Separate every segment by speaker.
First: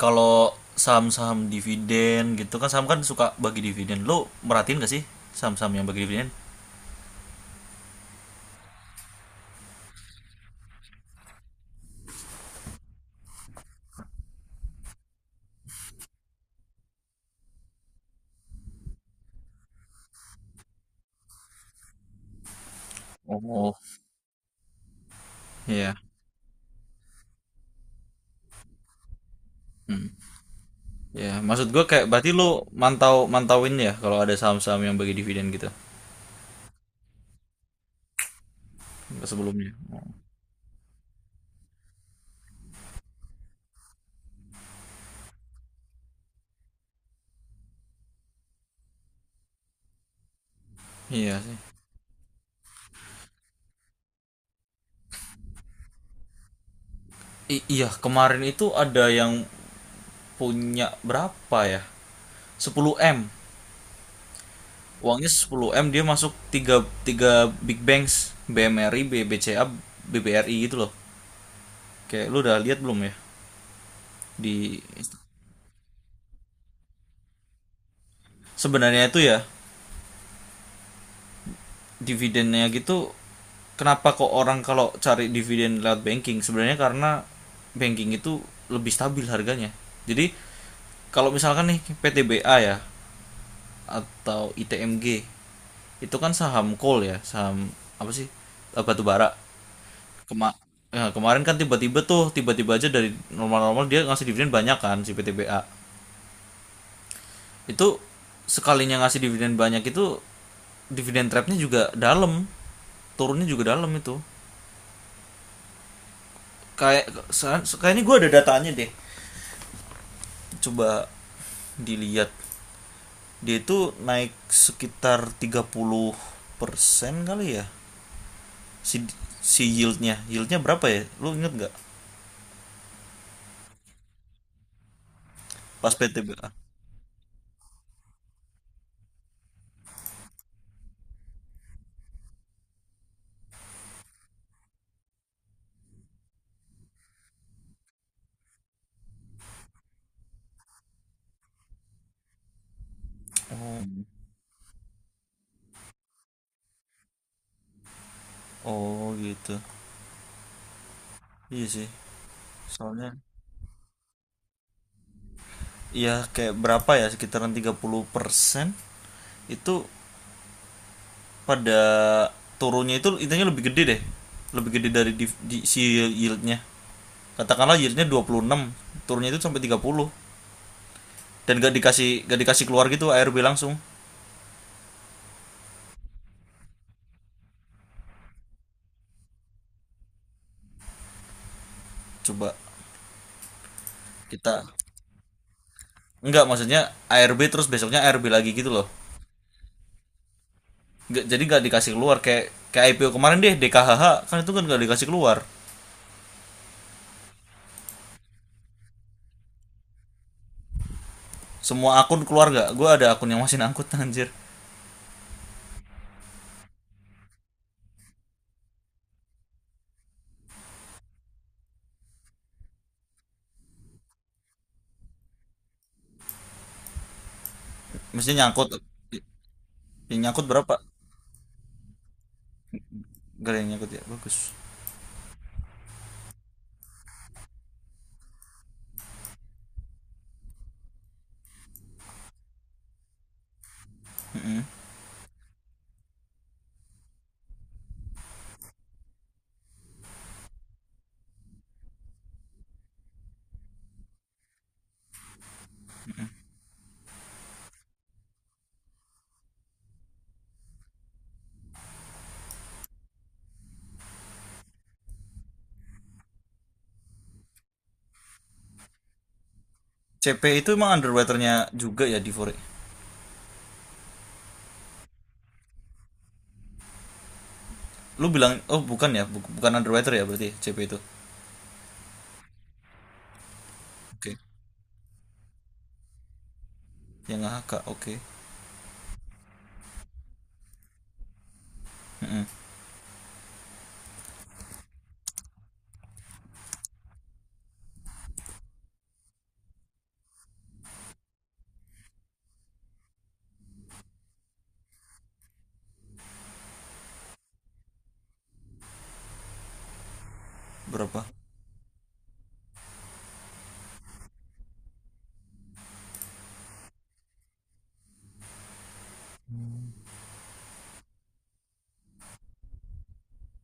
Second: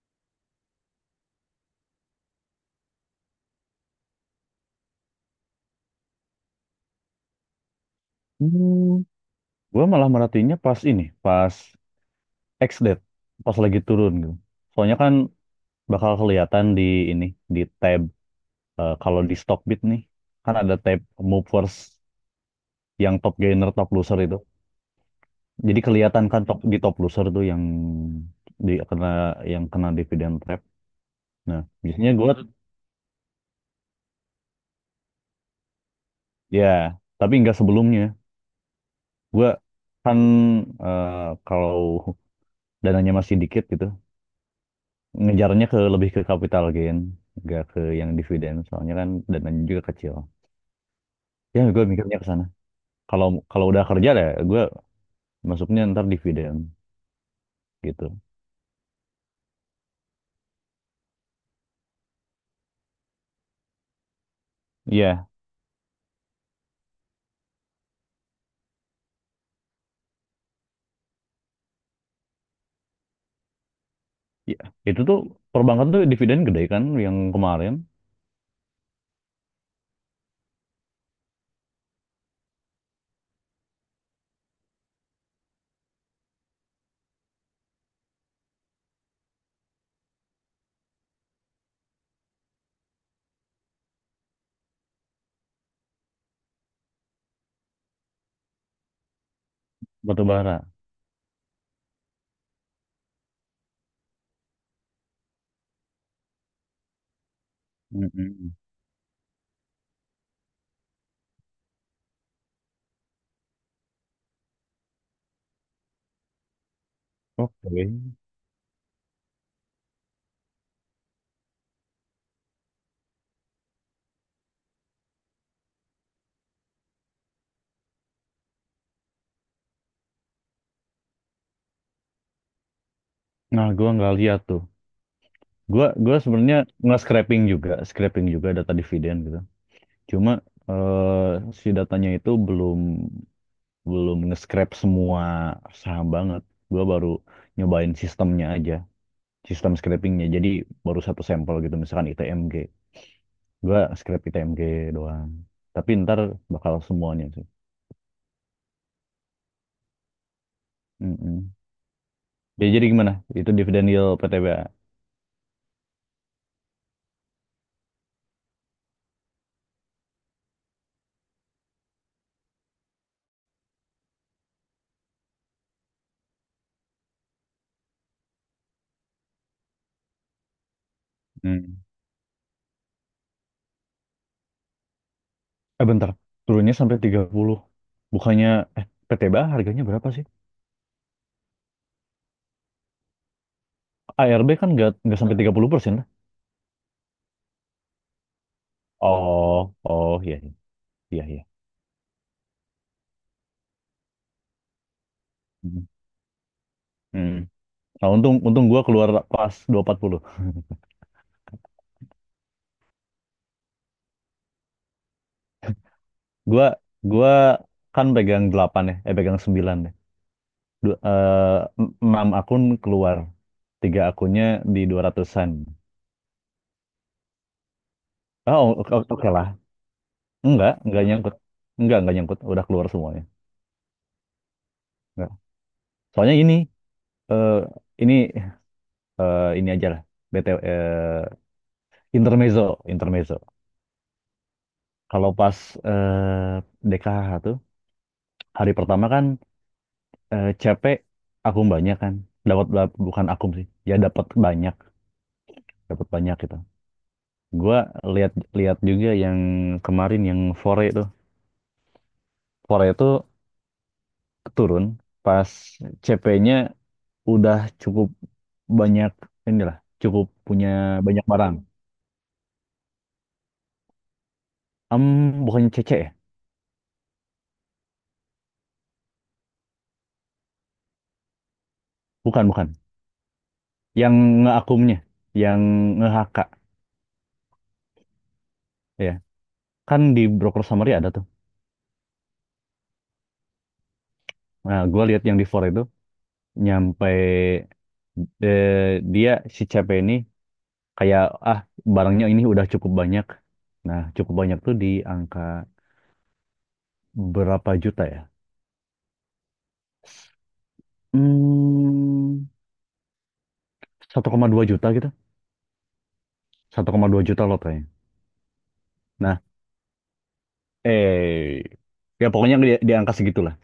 Speaker 1: Kalau saham-saham dividen gitu kan, saham kan suka bagi dividen. Lo merhatiin gak sih saham-saham yang bagi dividen?
Speaker 2: Hmm, gue malah merhatiinnya pas ini, pas X-Date, pas lagi turun gitu. Soalnya kan bakal kelihatan di ini, di tab kalau di Stockbit nih, kan ada tab movers yang top gainer,
Speaker 1: Oh,
Speaker 2: top loser itu. Jadi
Speaker 1: iya.
Speaker 2: kelihatan kan top di top loser tuh yang di kena yang kena
Speaker 1: Hmm.
Speaker 2: dividend trap.
Speaker 1: Ya,
Speaker 2: Nah,
Speaker 1: maksud gue kayak
Speaker 2: biasanya gue
Speaker 1: berarti lo mantauin ya kalau ada saham-saham yang bagi dividen gitu
Speaker 2: ya, tapi nggak sebelumnya. Gue
Speaker 1: sebelumnya. Oh,
Speaker 2: kan eh, kalau dananya masih dikit gitu, ngejarnya ke lebih ke capital gain, nggak ke yang dividen. Soalnya kan dananya juga kecil.
Speaker 1: iya sih.
Speaker 2: Ya, gue mikirnya ke sana. Kalau kalau udah kerja deh, gue masuknya ntar dividen
Speaker 1: Iya,
Speaker 2: gitu.
Speaker 1: kemarin itu ada yang punya berapa ya? Sepuluh m. Uangnya
Speaker 2: Iya,
Speaker 1: sepuluh m, dia masuk 3 tiga big banks, BMRI, BBCA, BBRI gitu loh. Kayak lu udah lihat belum ya
Speaker 2: iya.
Speaker 1: di
Speaker 2: Itu tuh perbankan tuh dividen gede kan yang kemarin
Speaker 1: sebenarnya itu ya dividennya gitu. Kenapa kok orang kalau cari dividen lewat banking? Sebenarnya karena banking itu lebih stabil harganya. Jadi kalau misalkan nih PTBA ya, atau ITMG, itu kan saham coal ya, saham apa sih, eh, batu bara.
Speaker 2: batu
Speaker 1: Kema
Speaker 2: bara.
Speaker 1: Ya, kemarin kan tiba-tiba tuh, tiba-tiba aja dari normal-normal dia ngasih dividen banyak kan si PTBA itu.
Speaker 2: Mm-mm.
Speaker 1: Sekalinya ngasih dividen banyak itu, dividen trapnya juga dalam, turunnya juga dalam itu, kayak kayaknya gue
Speaker 2: Oke.
Speaker 1: ada datanya deh. Coba dilihat. Dia itu naik sekitar 30% kali ya. Si si yieldnya yieldnya berapa ya, lu inget nggak
Speaker 2: Nah, gue nggak lihat tuh. Gue
Speaker 1: pas
Speaker 2: gue
Speaker 1: PTBA?
Speaker 2: sebenarnya nggak scraping juga, scraping juga data dividen gitu. Cuma si datanya itu belum belum nge-scrap semua saham banget. Gue baru nyobain sistemnya aja, sistem scrapingnya. Jadi baru satu sampel gitu, misalkan ITMG. Gue
Speaker 1: Oh.
Speaker 2: scrap ITMG doang. Tapi ntar bakal semuanya sih.
Speaker 1: Oh gitu.
Speaker 2: Mm-mm.
Speaker 1: Iya sih.
Speaker 2: Ya, jadi
Speaker 1: Soalnya
Speaker 2: gimana? Itu dividen yield PTBA.
Speaker 1: ya, kayak berapa ya, sekitaran 30% itu pada turunnya. Itu intinya lebih gede deh, lebih gede dari si yieldnya. Katakanlah yieldnya dua puluh enam, turunnya itu sampai tiga puluh, dan gak
Speaker 2: Hmm.
Speaker 1: dikasih gak dikasih keluar gitu, ARB langsung.
Speaker 2: Bentar, turunnya sampai 30. Bukannya, eh PTBA harganya berapa sih?
Speaker 1: Coba
Speaker 2: ARB
Speaker 1: kita,
Speaker 2: kan nggak sampai 30% lah.
Speaker 1: enggak, maksudnya ARB terus besoknya ARB lagi gitu loh.
Speaker 2: Oh, oh, iya, iya,
Speaker 1: Jadi
Speaker 2: iya.
Speaker 1: gak dikasih keluar kayak kayak IPO kemarin deh, DKHH, kan itu kan gak dikasih keluar.
Speaker 2: Hmm. Hmm. Nah, untung untung gua keluar pas 240.
Speaker 1: Semua akun keluar gak? Gue ada akun yang masih ngangkut. Anjir.
Speaker 2: Gua gua kan pegang 8 ya, pegang 9 deh. Dua, eh, Enam akun keluar. Tiga akunnya di 200-an.
Speaker 1: Maksudnya
Speaker 2: Oh,
Speaker 1: nyangkut.
Speaker 2: oke oke lah.
Speaker 1: Yang nyangkut berapa?
Speaker 2: Enggak nyangkut. Enggak nyangkut. Udah keluar semuanya.
Speaker 1: Gak ada yang nyangkut ya, bagus.
Speaker 2: Enggak. Soalnya eh ini ini aja lah. BTW intermezzo, intermezzo. Kalau pas eh, DKH tuh hari pertama kan CP akun banyak kan. Dapat bukan akum sih. Ya dapat banyak gitu. Gua lihat lihat juga yang kemarin yang Fore itu. Fore itu turun pas CP-nya udah cukup banyak inilah, cukup
Speaker 1: CP
Speaker 2: punya
Speaker 1: itu emang
Speaker 2: banyak
Speaker 1: underwaternya
Speaker 2: barang.
Speaker 1: juga ya di Fore?
Speaker 2: Em, Bukannya CC ya?
Speaker 1: Lu bilang, oh bukan ya, bukan underwriter ya berarti CP itu.
Speaker 2: Bukan, bukan. Yang
Speaker 1: Oke.
Speaker 2: ngeakumnya, yang nge-HK
Speaker 1: Yang AHK, oke.
Speaker 2: ya. Kan di broker summary ada tuh. Nah, gua lihat yang di Fore itu nyampe dia si CP ini kayak ah barangnya ini udah cukup banyak. Nah, cukup banyak tuh di angka berapa juta ya?
Speaker 1: Berapa?
Speaker 2: Hmm, 1,2 juta gitu. 1,2 juta lotanya. Nah, eh ya pokoknya di angka segitulah.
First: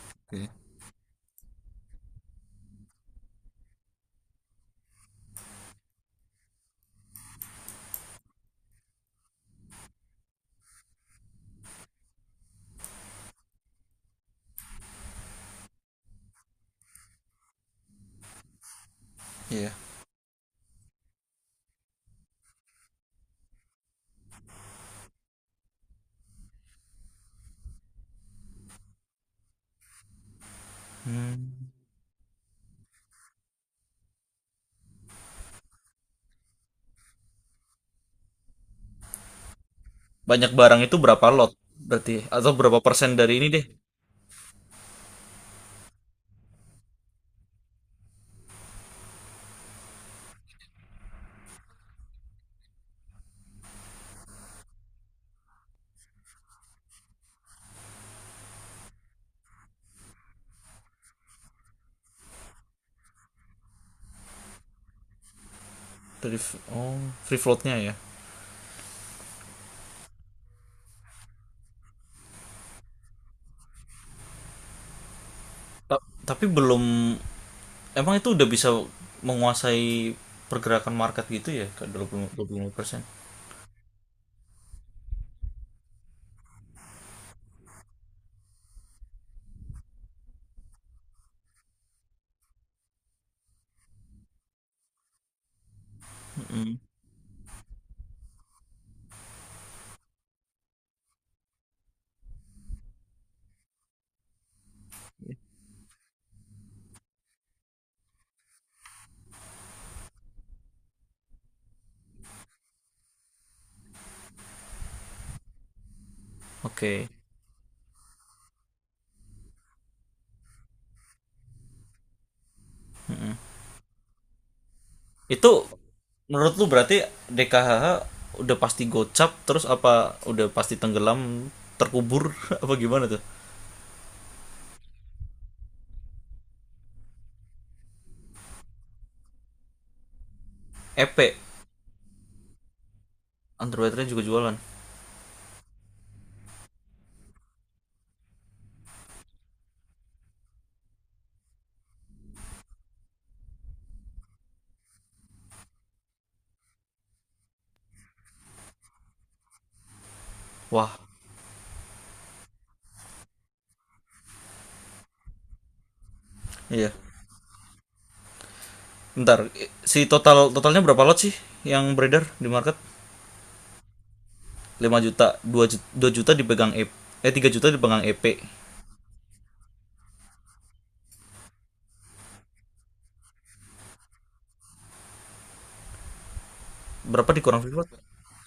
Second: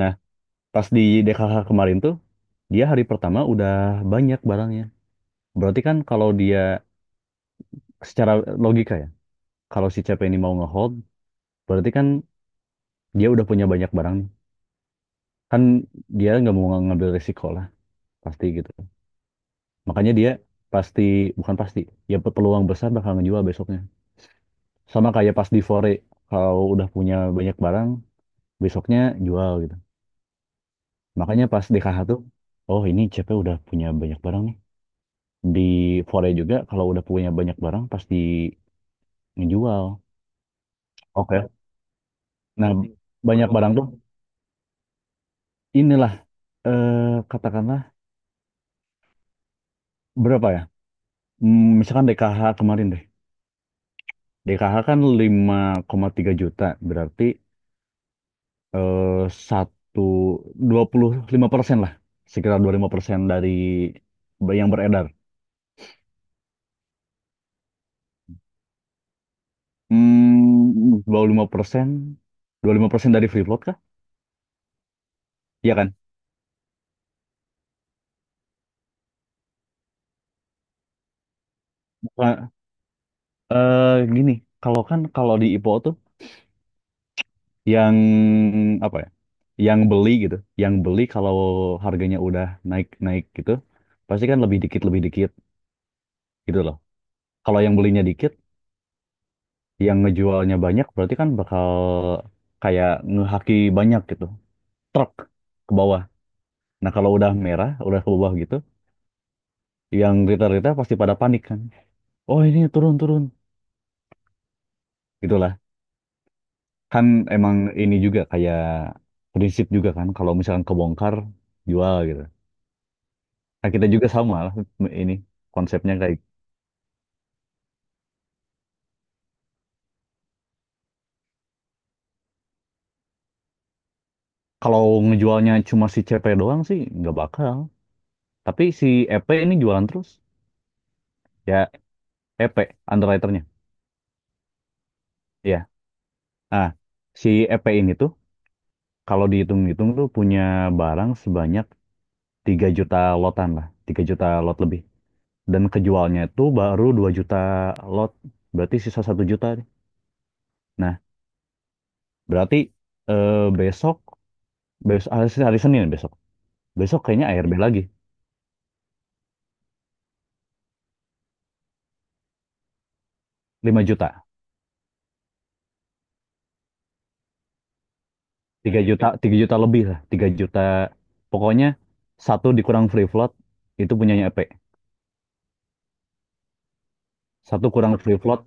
Speaker 2: Nah,
Speaker 1: Oke.
Speaker 2: pas di DKH kemarin tuh dia hari pertama udah banyak barangnya. Berarti kan kalau dia secara logika ya, kalau si CP ini mau ngehold, berarti kan dia udah punya banyak barang nih. Kan dia nggak mau ngambil resiko lah, pasti gitu.
Speaker 1: Iya.
Speaker 2: Makanya dia pasti bukan pasti, ya peluang besar bakal ngejual besoknya. Sama kayak pas di Fore, kalau udah punya banyak barang, besoknya jual gitu. Makanya
Speaker 1: Hmm.
Speaker 2: pas di KH tuh, oh ini CP udah punya banyak barang nih. Di Fore juga kalau udah punya banyak barang pasti ngejual.
Speaker 1: Banyak barang itu berapa
Speaker 2: Oke.
Speaker 1: lot berarti, atau
Speaker 2: Nah,
Speaker 1: berapa persen dari ini
Speaker 2: banyak
Speaker 1: deh?
Speaker 2: barang tuh inilah eh, katakanlah berapa ya? Hmm, misalkan DKH kemarin deh. DKH kan 5,3 juta, berarti eh, satu 25% lah, sekitar 25% dari yang beredar.
Speaker 1: Dari oh, free floatnya ya.
Speaker 2: Hmm, 25%, 25% dari free float kah? Iya kan?
Speaker 1: Tapi belum, emang itu udah bisa menguasai pergerakan market gitu ya, ke 20,
Speaker 2: Bukan-
Speaker 1: 25%?
Speaker 2: gini, kalau di IPO tuh yang apa ya? Yang beli gitu, yang beli kalau harganya udah naik-naik gitu, pasti kan lebih dikit gitu loh.
Speaker 1: Mm-mm.
Speaker 2: Kalau yang belinya dikit, yang ngejualnya banyak berarti kan bakal kayak ngehaki banyak gitu, truk ke bawah. Nah, kalau udah merah, udah ke bawah gitu, yang retail-retail pasti pada panik kan. Oh, ini turun-turun. Kan
Speaker 1: Oke.
Speaker 2: emang ini juga kayak prinsip juga kan kalau misalkan kebongkar jual gitu. Nah, kita juga sama lah ini
Speaker 1: Itu
Speaker 2: konsepnya kayak
Speaker 1: menurut lu berarti DKHH udah pasti gocap terus, apa udah pasti tenggelam terkubur apa gimana tuh?
Speaker 2: kalau ngejualnya cuma si CP doang sih nggak bakal. Tapi si EP ini jualan terus.
Speaker 1: EP.
Speaker 2: Ya EP underwriternya.
Speaker 1: Underwriter juga jualan.
Speaker 2: Iya. Ah, si EP ini tuh kalau dihitung-hitung tuh punya barang sebanyak 3 juta lotan lah, 3 juta lot lebih. Dan kejualnya itu baru 2 juta lot. Berarti sisa satu juta nih.
Speaker 1: Wah,
Speaker 2: Nah, berarti besok besok hari Senin besok.
Speaker 1: iya.
Speaker 2: Besok kayaknya ARB lagi
Speaker 1: Bentar, si totalnya berapa lot sih yang beredar di market?
Speaker 2: 5 juta,
Speaker 1: Lima juta, 2 juta, 2 juta dipegang EP, eh 3 juta dipegang EP.
Speaker 2: 3 juta, 3 juta lebih lah, 3 juta. Pokoknya satu dikurang free float itu punyanya EP.
Speaker 1: Berapa dikurang
Speaker 2: Satu
Speaker 1: freelot?
Speaker 2: kurang free float,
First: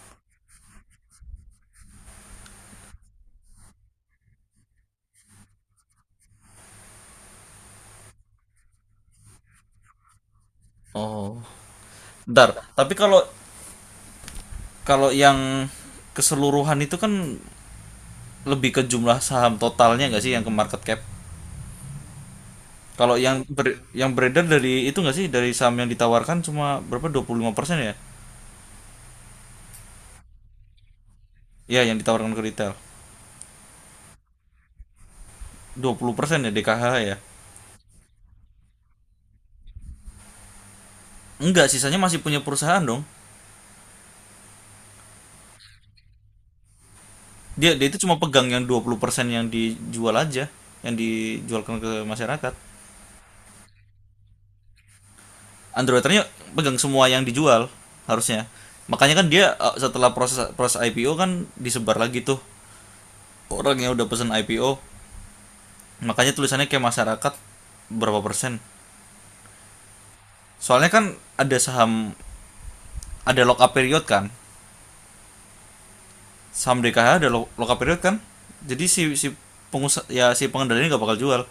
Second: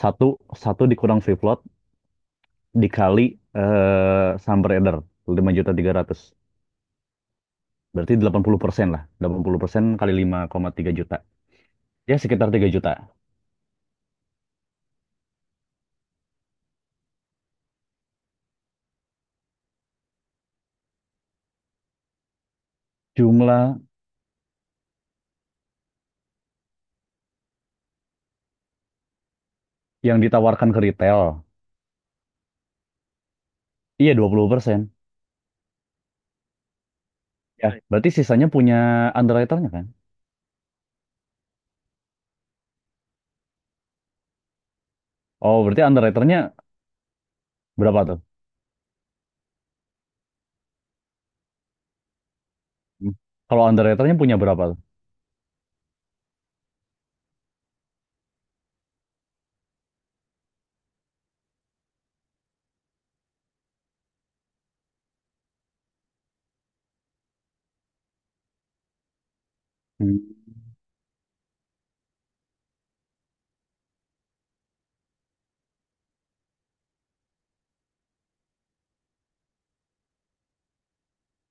Speaker 2: satu satu dikurang free float dikali sumber order 5 juta 300. Berarti 80% lah. 80% kali 5,3 juta.
Speaker 1: Oh.
Speaker 2: Ya sekitar
Speaker 1: Bentar,
Speaker 2: 3 juta.
Speaker 1: tapi kalau kalau yang keseluruhan itu kan lebih ke jumlah saham totalnya nggak sih, yang ke market cap? Kalau yang
Speaker 2: Jumlah
Speaker 1: yang beredar dari itu nggak sih, dari saham yang ditawarkan cuma berapa, 25% ya?
Speaker 2: yang ditawarkan ke retail.
Speaker 1: Ya, yang ditawarkan ke retail.
Speaker 2: Iya 20%.
Speaker 1: 20% ya DKH ya.
Speaker 2: Ya, berarti sisanya punya underwriternya kan?
Speaker 1: Enggak, sisanya masih punya perusahaan dong.
Speaker 2: Oh, berarti underwriternya
Speaker 1: Dia dia itu
Speaker 2: berapa
Speaker 1: cuma
Speaker 2: tuh?
Speaker 1: pegang yang 20% yang dijual aja, yang dijualkan ke masyarakat.
Speaker 2: Hmm. Kalau underwriternya punya berapa tuh?
Speaker 1: Android pegang semua yang dijual harusnya. Makanya kan dia, eh, setelah proses proses IPO kan disebar lagi tuh, orang yang udah pesan IPO. Makanya tulisannya kayak masyarakat berapa persen.
Speaker 2: Hmm.
Speaker 1: Soalnya kan ada saham, ada lock up period kan. Saham DKH ada lock up period kan. Jadi si si pengusaha ya si pengendalinya nggak bakal jual.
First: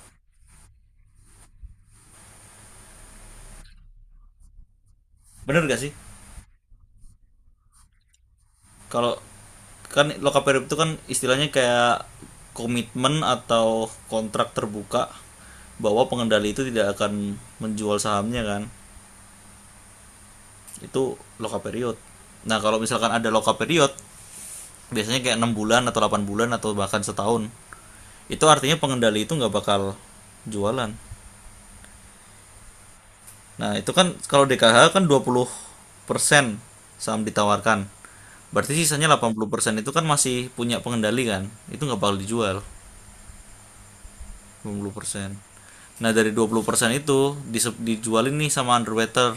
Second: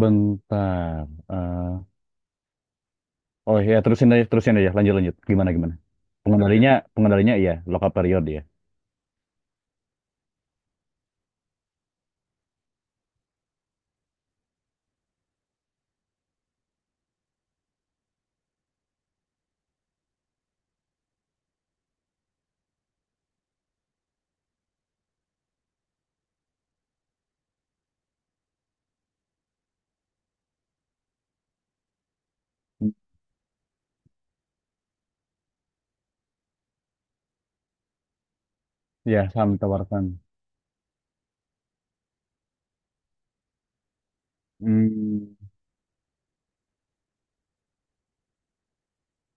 Speaker 2: Bentar. Oh ya, terusin aja, terusin aja. Lanjut, lanjut. Gimana,
Speaker 1: Bener
Speaker 2: gimana?
Speaker 1: gak sih?
Speaker 2: Pengendalinya iya, lock-up period ya.
Speaker 1: Kalau, kan lokaperip itu kan istilahnya kayak komitmen atau kontrak terbuka bahwa pengendali itu tidak akan menjual sahamnya kan, itu loka period. Nah kalau misalkan ada loka period, biasanya kayak 6 bulan atau 8 bulan atau bahkan setahun, itu artinya pengendali itu nggak bakal jualan.
Speaker 2: Hmm.
Speaker 1: Nah itu kan kalau DKH kan 20% saham ditawarkan, berarti sisanya
Speaker 2: Ya,
Speaker 1: delapan puluh
Speaker 2: saham
Speaker 1: persen itu kan
Speaker 2: ditawarkan.
Speaker 1: masih punya pengendali, kan itu nggak bakal dijual. Dua puluh persen.
Speaker 2: Hmm.
Speaker 1: Nah, dari 20% itu dijualin nih sama underwater.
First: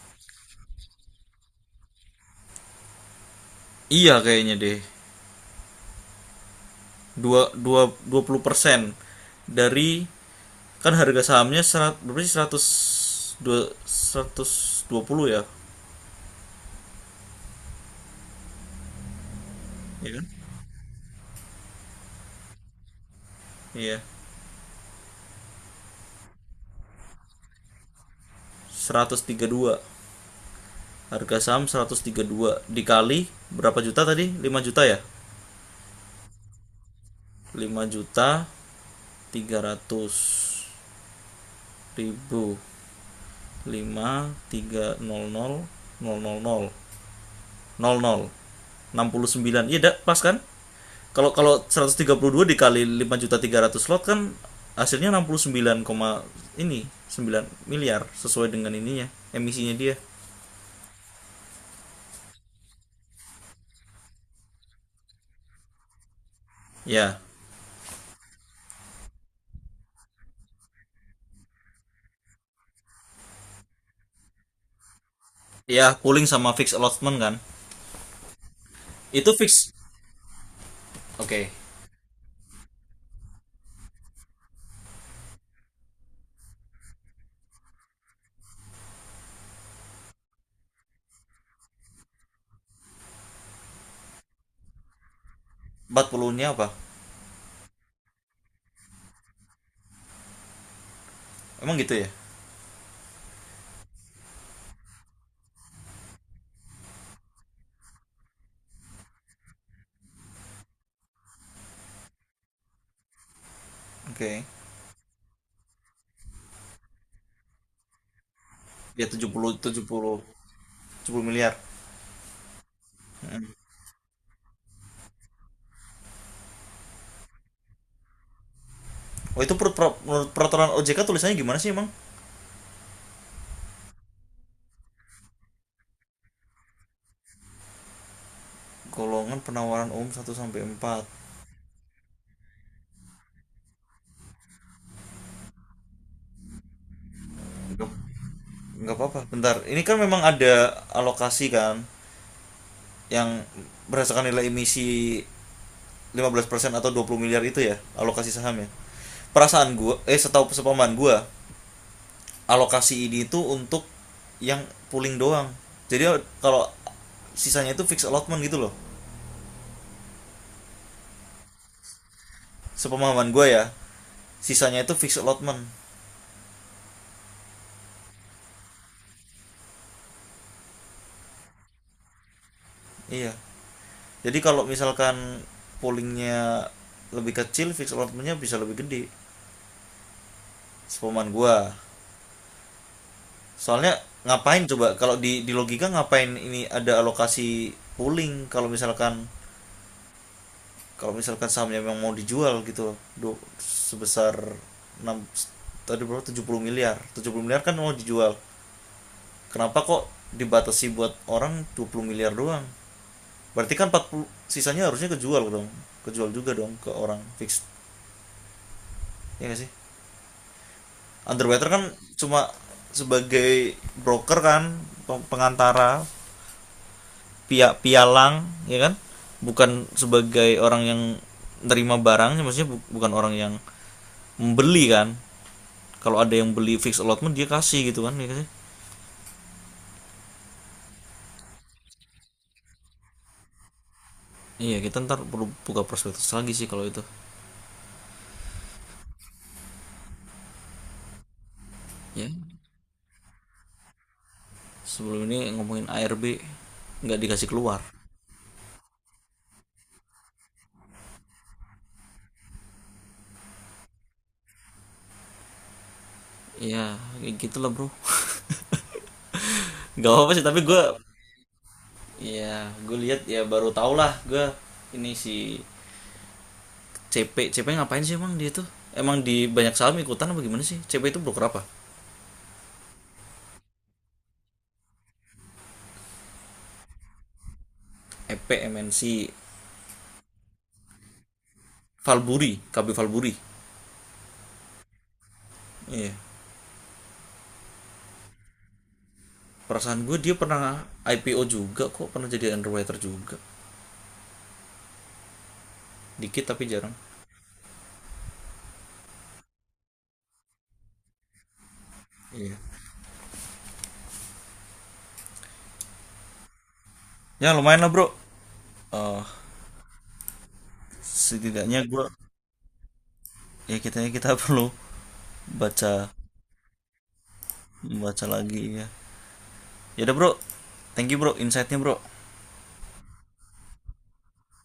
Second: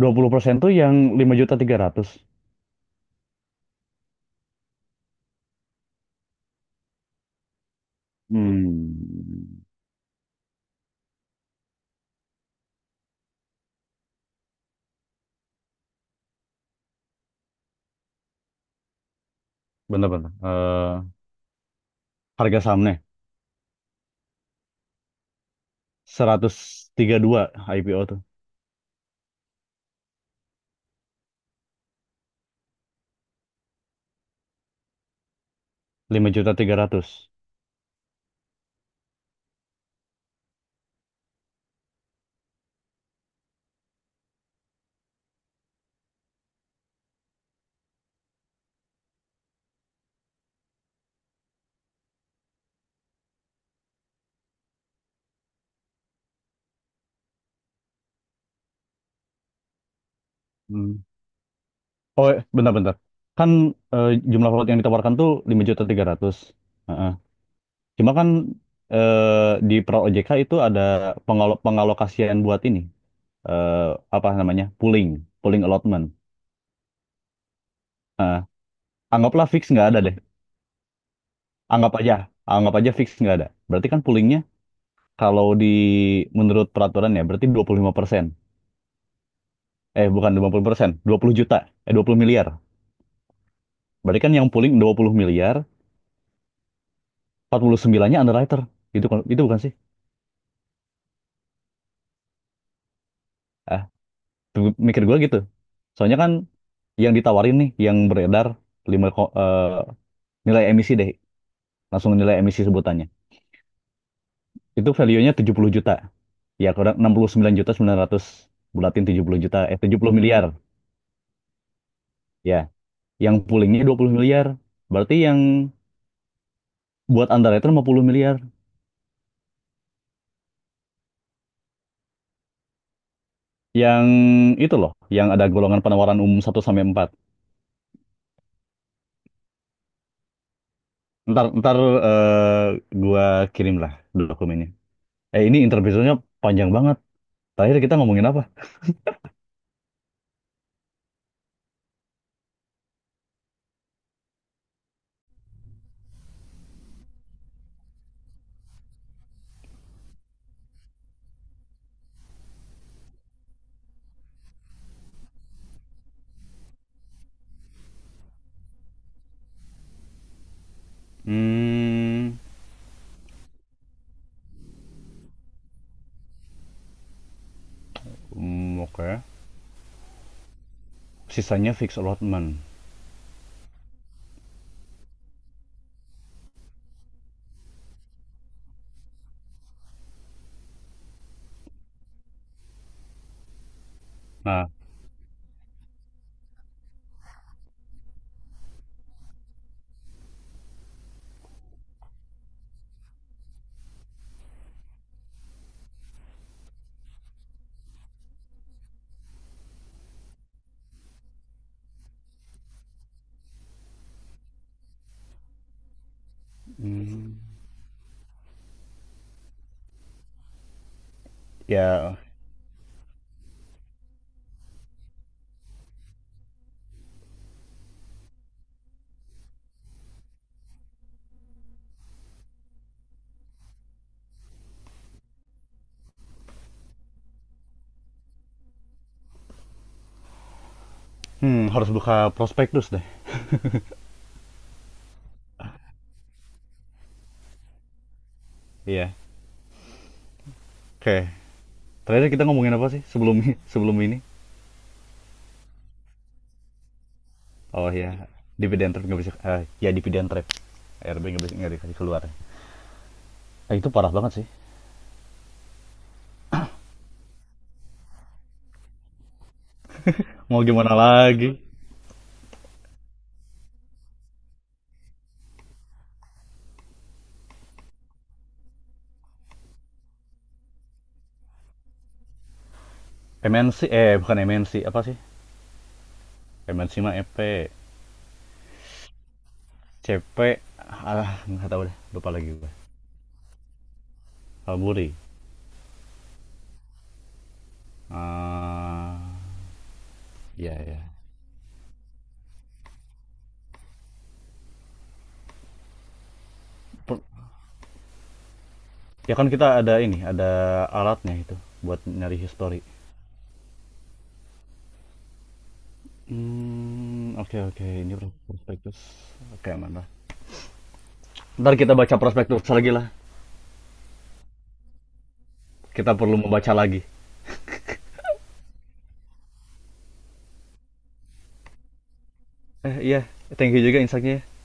Speaker 2: 20% tuh yang 5.300.
Speaker 1: Iya kayaknya deh. Dua, dua, persen
Speaker 2: Hmm.
Speaker 1: dari, kan harga sahamnya seratus berapa sih, 100 dua- ratus dua puluh ya?
Speaker 2: Bentar,
Speaker 1: Iya kan?
Speaker 2: bentar. Harga sahamnya
Speaker 1: Iya.
Speaker 2: 132 IPO tuh.
Speaker 1: 132. Harga saham 132 dikali berapa juta tadi? Lima juta ya?
Speaker 2: Lima juta tiga ratus.
Speaker 1: 5.300.000. Lima tiga nol nol nol nol nol, enam puluh sembilan. Iya dak pas kan? Kalau kalau 132 dikali lima juta tiga ratus slot kan, hasilnya 69 koma ini 9 miliar, sesuai dengan ininya emisinya dia.
Speaker 2: Oh, bentar-bentar. Kan jumlah lot yang ditawarkan tuh 5 juta 300. Heeh.
Speaker 1: Ya.
Speaker 2: Cuma kan di Pro OJK itu ada pengalokasian buat ini. eh, apa namanya? Pooling, pooling
Speaker 1: Ya,
Speaker 2: allotment.
Speaker 1: pooling sama fixed allotment kan,
Speaker 2: Heeh.
Speaker 1: itu
Speaker 2: Anggaplah fix
Speaker 1: fix.
Speaker 2: nggak ada deh.
Speaker 1: Oke. Okay.
Speaker 2: Anggap aja, anggap aja fix nggak ada. Berarti kan poolingnya kalau di menurut peraturan ya berarti 25%. Eh bukan dua puluh persen, 20 juta. Eh 20 miliar. Berarti kan yang pooling 20 miliar,
Speaker 1: Empat puluh nya apa?
Speaker 2: 49-nya underwriter. Itu itu bukan sih?
Speaker 1: Emang gitu ya.
Speaker 2: Tuh, mikir gue gitu. Soalnya kan yang ditawarin nih, yang beredar 5 ko- eh, nilai emisi deh, langsung nilai emisi sebutannya.
Speaker 1: Oke. Okay.
Speaker 2: Itu value-nya 70 juta. Ya, kurang 69 juta 900 bulatin
Speaker 1: Ya,
Speaker 2: tujuh
Speaker 1: tujuh tujuh
Speaker 2: puluh
Speaker 1: puluh
Speaker 2: juta, eh
Speaker 1: tujuh
Speaker 2: 70
Speaker 1: puluh
Speaker 2: miliar.
Speaker 1: tujuh puluh miliar.
Speaker 2: Ya, yang
Speaker 1: Mm.
Speaker 2: poolingnya 20 miliar. Berarti yang buat Andara itu 50 miliar.
Speaker 1: Oh itu menurut peraturan OJK tulisannya gimana sih emang?
Speaker 2: Yang itu loh, yang ada golongan penawaran umum satu sampai empat.
Speaker 1: Golongan penawaran umum satu sampai empat.
Speaker 2: Ntar, ntar eh, gua kirim lah dokumennya. Ini interview panjang banget. Terakhir kita ngomongin apa?
Speaker 1: Nggak apa-apa bentar, ini kan memang ada alokasi kan yang berdasarkan nilai emisi 15% atau 20 miliar, itu ya alokasi saham ya. Perasaan gua, eh, setahu sepaman gua, alokasi ini itu untuk yang pooling doang, jadi kalau sisanya itu fixed allotment gitu loh.
Speaker 2: Hmm.
Speaker 1: Sepemahaman gua ya, sisanya itu fixed allotment.
Speaker 2: Hmm, oke. Sisanya fixed allotment.
Speaker 1: Iya, jadi kalau misalkan poolingnya lebih kecil, fixed allotmentnya bisa lebih gede. Sepemahaman gua. Soalnya ngapain
Speaker 2: Nah,
Speaker 1: coba, kalau di logika, ngapain ini ada alokasi pooling kalau misalkan, sahamnya memang mau dijual gitu loh. Sebesar enam, tadi berapa, 70 miliar. 70 miliar kan mau dijual. Kenapa kok dibatasi buat orang 20 miliar doang? Berarti kan 40 sisanya harusnya kejual dong. Kejual juga dong ke orang
Speaker 2: hmm.
Speaker 1: fix. Ya nggak sih? Underwriter kan
Speaker 2: Ya,
Speaker 1: cuma sebagai broker kan, pengantara, pialang ya kan, bukan sebagai orang yang nerima barangnya, maksudnya bukan orang yang membeli kan. Kalau ada yang beli fix allotment, dia kasih gitu kan, ya kan.
Speaker 2: harus buka prospektus deh.
Speaker 1: Iya, kita ntar perlu buka prospektus lagi sih kalau itu.
Speaker 2: Iya. Oke.
Speaker 1: Ya,
Speaker 2: Terakhir kita ngomongin apa sih sebelum sebelum ini?
Speaker 1: sebelum ini ngomongin ARB nggak dikasih keluar.
Speaker 2: Oh ya, dividend trap nggak bisa. Ya dividend trap. RB nggak bisa nggak dikasih keluar. Itu parah banget sih.
Speaker 1: Iya, kayak gitulah bro. Nggak apa sih tapi
Speaker 2: Mau
Speaker 1: gue,
Speaker 2: gimana lagi?
Speaker 1: ya gue lihat ya, baru tau lah gue, ini si CP CP ngapain sih emang dia tuh, emang di banyak saham ikutan apa, gimana sih CP itu? Broker apa?
Speaker 2: MNC eh bukan MNC apa sih? MNC mah EP,
Speaker 1: EP MNC,
Speaker 2: CP, ah nggak tahu deh. Lupa lagi
Speaker 1: Valburi,
Speaker 2: gue.
Speaker 1: KB Valburi.
Speaker 2: Kalburi.
Speaker 1: Iya
Speaker 2: Ah,
Speaker 1: perasaan gue dia
Speaker 2: ya
Speaker 1: pernah
Speaker 2: ya.
Speaker 1: IPO juga kok, pernah jadi underwriter juga, dikit tapi jarang.
Speaker 2: Per- Ya kan kita ada ini, ada alatnya itu buat nyari
Speaker 1: Iya.
Speaker 2: history. Hmm,
Speaker 1: Ya
Speaker 2: oke okay,
Speaker 1: lumayan
Speaker 2: oke,
Speaker 1: lah
Speaker 2: okay.
Speaker 1: bro.
Speaker 2: Ini prospektus.
Speaker 1: Eh,
Speaker 2: Oke, okay, mana? Ntar
Speaker 1: setidaknya
Speaker 2: kita
Speaker 1: gue,
Speaker 2: baca prospektus lagi lah.
Speaker 1: ya kita kita perlu baca
Speaker 2: Kita perlu membaca lagi.
Speaker 1: baca lagi ya. Ya udah bro, thank you bro insightnya bro.
Speaker 2: Eh iya, thank you juga insight-nya ya.